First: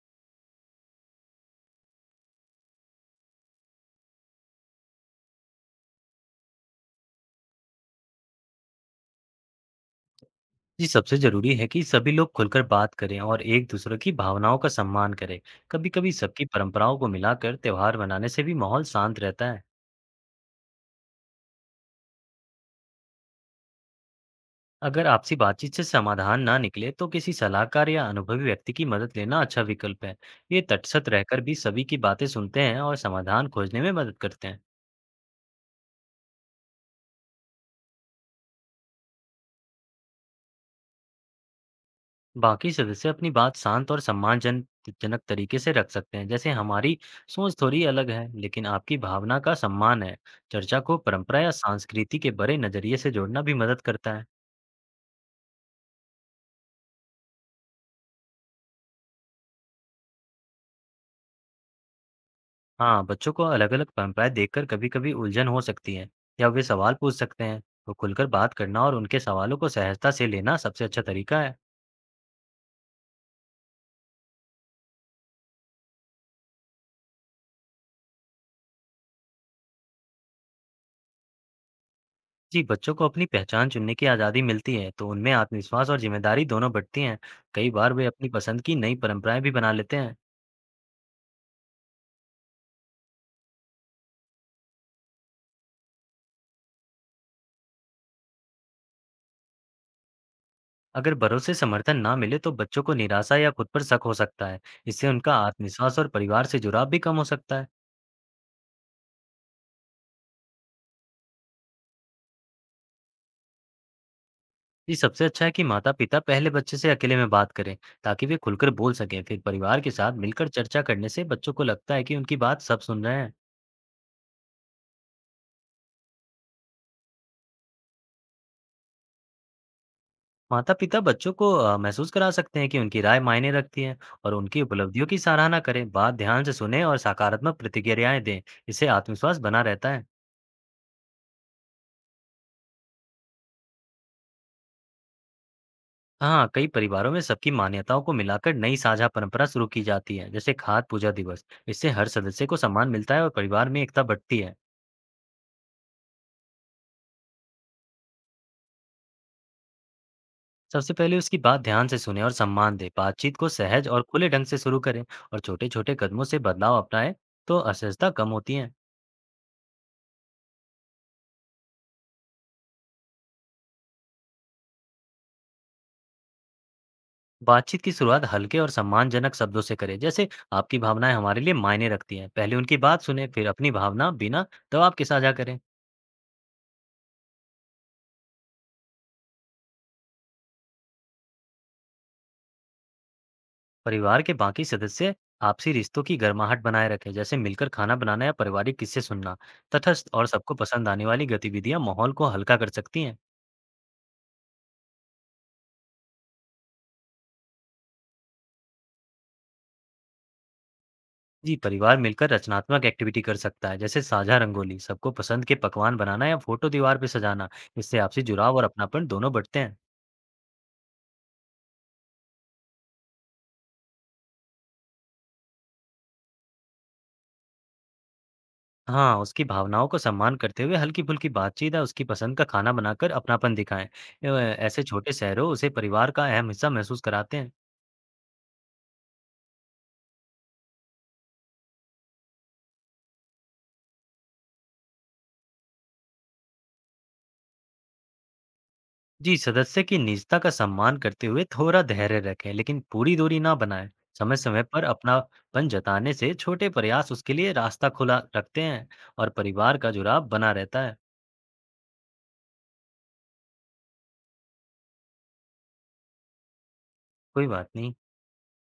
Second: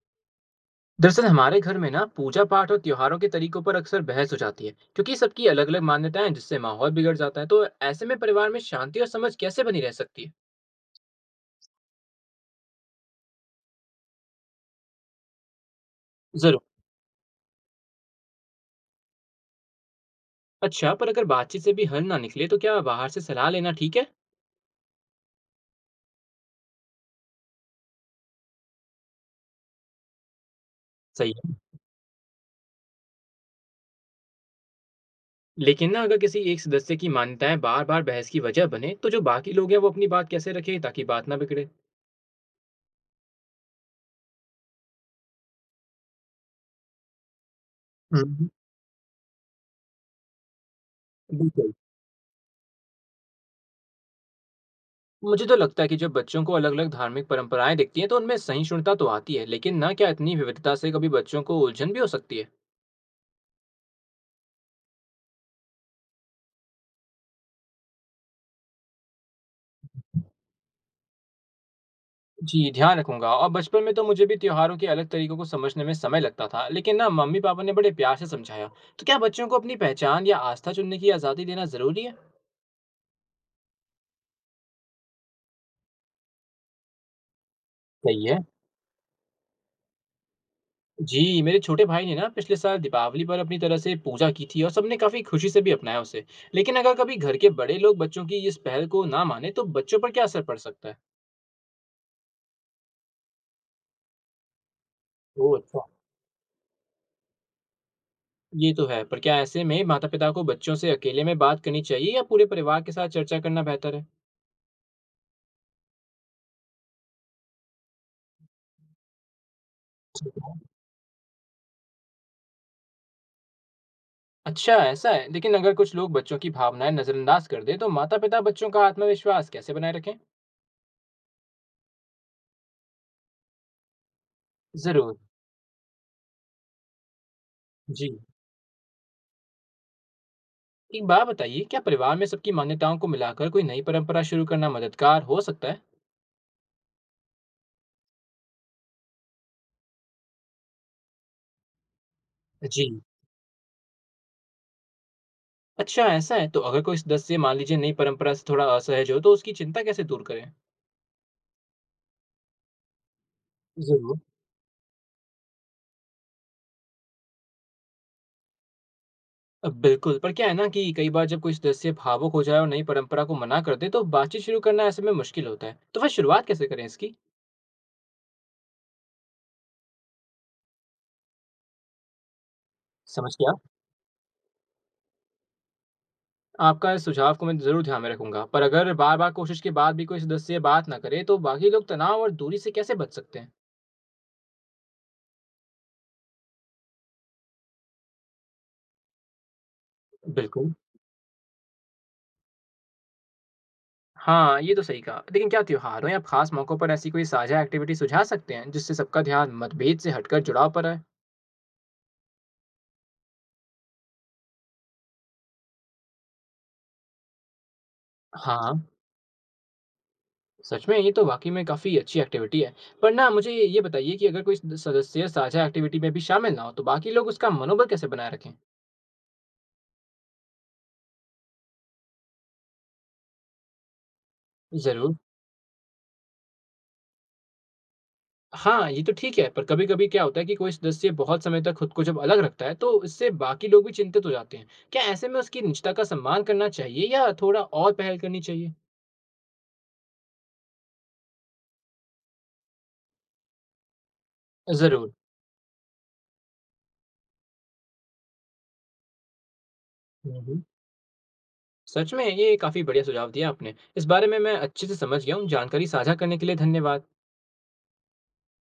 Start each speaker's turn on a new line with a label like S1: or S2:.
S1: दरअसल हमारे घर में ना पूजा पाठ और त्योहारों के तरीकों पर अक्सर बहस हो जाती है क्योंकि सबकी अलग अलग मान्यताएं हैं जिससे माहौल बिगड़ जाता है तो ऐसे में परिवार में शांति और समझ कैसे बनी रह सकती है।
S2: जी, सबसे जरूरी है कि सभी लोग खुलकर बात करें और एक दूसरे की भावनाओं का सम्मान करें। कभी-कभी सबकी
S1: जरूर।
S2: परंपराओं को मिलाकर त्योहार मनाने से भी माहौल शांत रहता है।
S1: अच्छा, पर अगर बातचीत से भी हल ना निकले तो क्या बाहर से सलाह लेना ठीक है?
S2: अगर आपसी बातचीत से समाधान ना निकले, तो किसी सलाहकार या अनुभवी व्यक्ति की मदद लेना अच्छा विकल्प है। ये तटस्थ
S1: सही
S2: रहकर
S1: है।
S2: भी सभी की बातें सुनते हैं और समाधान खोजने में मदद करते हैं।
S1: लेकिन ना अगर किसी एक सदस्य की मान्यताएं बार बार बहस की वजह बने तो जो बाकी लोग हैं वो अपनी बात कैसे रखें ताकि बात ना बिगड़े।
S2: बाकी सदस्य अपनी बात शांत और सम्मानजन जनक तरीके से रख सकते हैं, जैसे हमारी सोच थोड़ी अलग है
S1: हम्म।
S2: लेकिन आपकी भावना का सम्मान है। चर्चा को परंपरा या
S1: बिल्कुल।
S2: संस्कृति के बड़े नजरिए से जोड़ना भी मदद करता है।
S1: मुझे तो लगता है कि जब बच्चों को अलग अलग धार्मिक परंपराएं दिखती हैं तो उनमें सहिष्णुता तो आती है, लेकिन ना क्या इतनी विविधता से कभी बच्चों को उलझन भी हो सकती है?
S2: हाँ, बच्चों को अलग अलग परंपराएं देखकर कभी कभी उलझन हो सकती है या वे सवाल पूछ सकते हैं। तो खुलकर बात करना और उनके सवालों को सहजता से लेना सबसे अच्छा तरीका है।
S1: जी, ध्यान रखूँगा। और बचपन में तो मुझे भी त्योहारों के अलग तरीकों को समझने में समय लगता था, लेकिन ना मम्मी-पापा ने बड़े प्यार से समझाया। तो क्या बच्चों को अपनी पहचान या आस्था चुनने की आज़ादी देना ज़रूरी है?
S2: जी, बच्चों को अपनी पहचान चुनने की आज़ादी मिलती है तो उनमें आत्मविश्वास और जिम्मेदारी दोनों बढ़ती हैं। कई बार वे
S1: सही
S2: अपनी
S1: है।
S2: पसंद की नई परंपराएं भी बना लेते हैं।
S1: जी, मेरे छोटे भाई ने ना पिछले साल दीपावली पर अपनी तरह से पूजा की थी और सबने काफ़ी खुशी से भी अपनाया उसे। लेकिन अगर कभी घर के बड़े लोग बच्चों की इस पहल को ना माने, तो बच्चों पर क्या असर पड़ सकता है?
S2: अगर भरोसे समर्थन ना मिले तो बच्चों को निराशा या खुद पर शक हो सकता है। इससे उनका
S1: ओह, अच्छा।
S2: आत्मविश्वास और परिवार से जुड़ाव भी कम हो सकता है।
S1: ये तो है, पर क्या ऐसे में माता-पिता को बच्चों से अकेले में बात करनी चाहिए या पूरे परिवार के साथ चर्चा करना बेहतर
S2: ये सबसे अच्छा है कि माता पिता पहले बच्चे से अकेले में बात करें, ताकि वे खुलकर बोल सकें। फिर परिवार के साथ मिलकर
S1: है?
S2: चर्चा करने से बच्चों को लगता है कि उनकी बात सब सुन रहे हैं।
S1: अच्छा, ऐसा है। लेकिन अगर कुछ लोग बच्चों की भावनाएँ नज़रअंदाज कर दें, तो माता-पिता बच्चों का आत्मविश्वास कैसे बनाए रखें?
S2: माता पिता बच्चों को महसूस करा सकते हैं कि उनकी राय मायने रखती है और उनकी उपलब्धियों
S1: ज़रूर,
S2: की सराहना करें। बात ध्यान से सुने और सकारात्मक
S1: जी।
S2: प्रतिक्रियाएं दें। इससे आत्मविश्वास बना रहता है।
S1: एक बात बताइए, क्या परिवार में सबकी मान्यताओं को मिलाकर कोई नई परंपरा शुरू करना मददगार हो सकता है?
S2: हाँ, कई परिवारों में सबकी मान्यताओं को मिलाकर नई साझा परंपरा शुरू की जाती है, जैसे खाद पूजा दिवस। इससे हर सदस्य को
S1: जी।
S2: सम्मान मिलता है और परिवार में एकता बढ़ती है।
S1: अच्छा, ऐसा है। तो अगर कोई सदस्य मान लीजिए नई परंपरा से थोड़ा असहज हो, तो उसकी चिंता कैसे दूर करें?
S2: सबसे पहले उसकी बात ध्यान से सुने और सम्मान दे। बातचीत को सहज और
S1: ज़रूर।
S2: खुले ढंग से शुरू करें और छोटे-छोटे कदमों से बदलाव अपनाएं, तो असहजता कम होती है।
S1: बिल्कुल, पर क्या है ना कि कई बार जब कोई सदस्य भावुक हो जाए और नई परंपरा को मना कर दे, तो बातचीत शुरू करना ऐसे में मुश्किल होता है। तो वह शुरुआत कैसे करें इसकी?
S2: बातचीत की शुरुआत हल्के और सम्मानजनक शब्दों से करें, जैसे आपकी भावनाएं हमारे लिए मायने रखती हैं। पहले उनकी बात सुने,
S1: समझ
S2: फिर
S1: गया।
S2: अपनी भावना बिना दबाव के साझा करें।
S1: आपका इस सुझाव को मैं ज़रूर ध्यान में रखूँगा, पर अगर बार-बार कोशिश के बाद भी कोई सदस्य बात ना करे, तो बाकी लोग तनाव और दूरी से कैसे बच सकते हैं?
S2: परिवार के बाकी सदस्य आपसी रिश्तों की गर्माहट बनाए रखें, जैसे मिलकर खाना बनाना या पारिवारिक किस्से सुनना। तटस्थ और सबको
S1: बिल्कुल।
S2: पसंद आने वाली गतिविधियां माहौल को हल्का कर सकती हैं।
S1: हाँ, ये तो सही कहा। लेकिन क्या त्योहारों या खास मौकों पर ऐसी कोई साझा एक्टिविटी सुझा सकते हैं, जिससे सबका ध्यान मतभेद से हटकर जुड़ाव पर आए?
S2: जी, परिवार मिलकर रचनात्मक एक्टिविटी कर सकता है, जैसे साझा रंगोली, सबको पसंद के पकवान बनाना या फोटो दीवार पर सजाना। इससे आपसी जुड़ाव और
S1: हाँ,
S2: अपनापन दोनों बढ़ते हैं।
S1: सच में ये तो वाकई में काफ़ी अच्छी एक्टिविटी है। पर ना मुझे ये बताइए कि अगर कोई सदस्य साझा एक्टिविटी में भी शामिल ना हो, तो बाकी लोग उसका मनोबल कैसे बनाए रखें?
S2: हाँ, उसकी भावनाओं को सम्मान करते हुए हल्की फुल्की बातचीत या उसकी पसंद का खाना बनाकर अपनापन दिखाएं। ऐसे छोटे
S1: ज़रूर।
S2: शहरों उसे परिवार का अहम हिस्सा महसूस कराते हैं।
S1: हाँ, ये तो ठीक है, पर कभी-कभी क्या होता है कि कोई सदस्य बहुत समय तक खुद को जब अलग रखता है, तो इससे बाकी लोग भी चिंतित हो जाते हैं। क्या ऐसे में उसकी निजता का सम्मान करना चाहिए या थोड़ा और पहल करनी चाहिए?
S2: जी, सदस्य की निजता का सम्मान करते हुए थोड़ा धैर्य रखें, लेकिन पूरी दूरी ना बनाएं। समय-समय पर
S1: ज़रूर।
S2: अपनापन जताने से छोटे प्रयास उसके लिए रास्ता खुला रखते हैं और परिवार का जुड़ाव
S1: हुँ,
S2: बना
S1: हुँ।
S2: रहता है।
S1: सच में ये काफ़ी बढ़िया सुझाव दिया आपने। इस बारे में मैं अच्छे से समझ गया हूँ। जानकारी साझा करने के लिए धन्यवाद।
S2: कोई बात नहीं।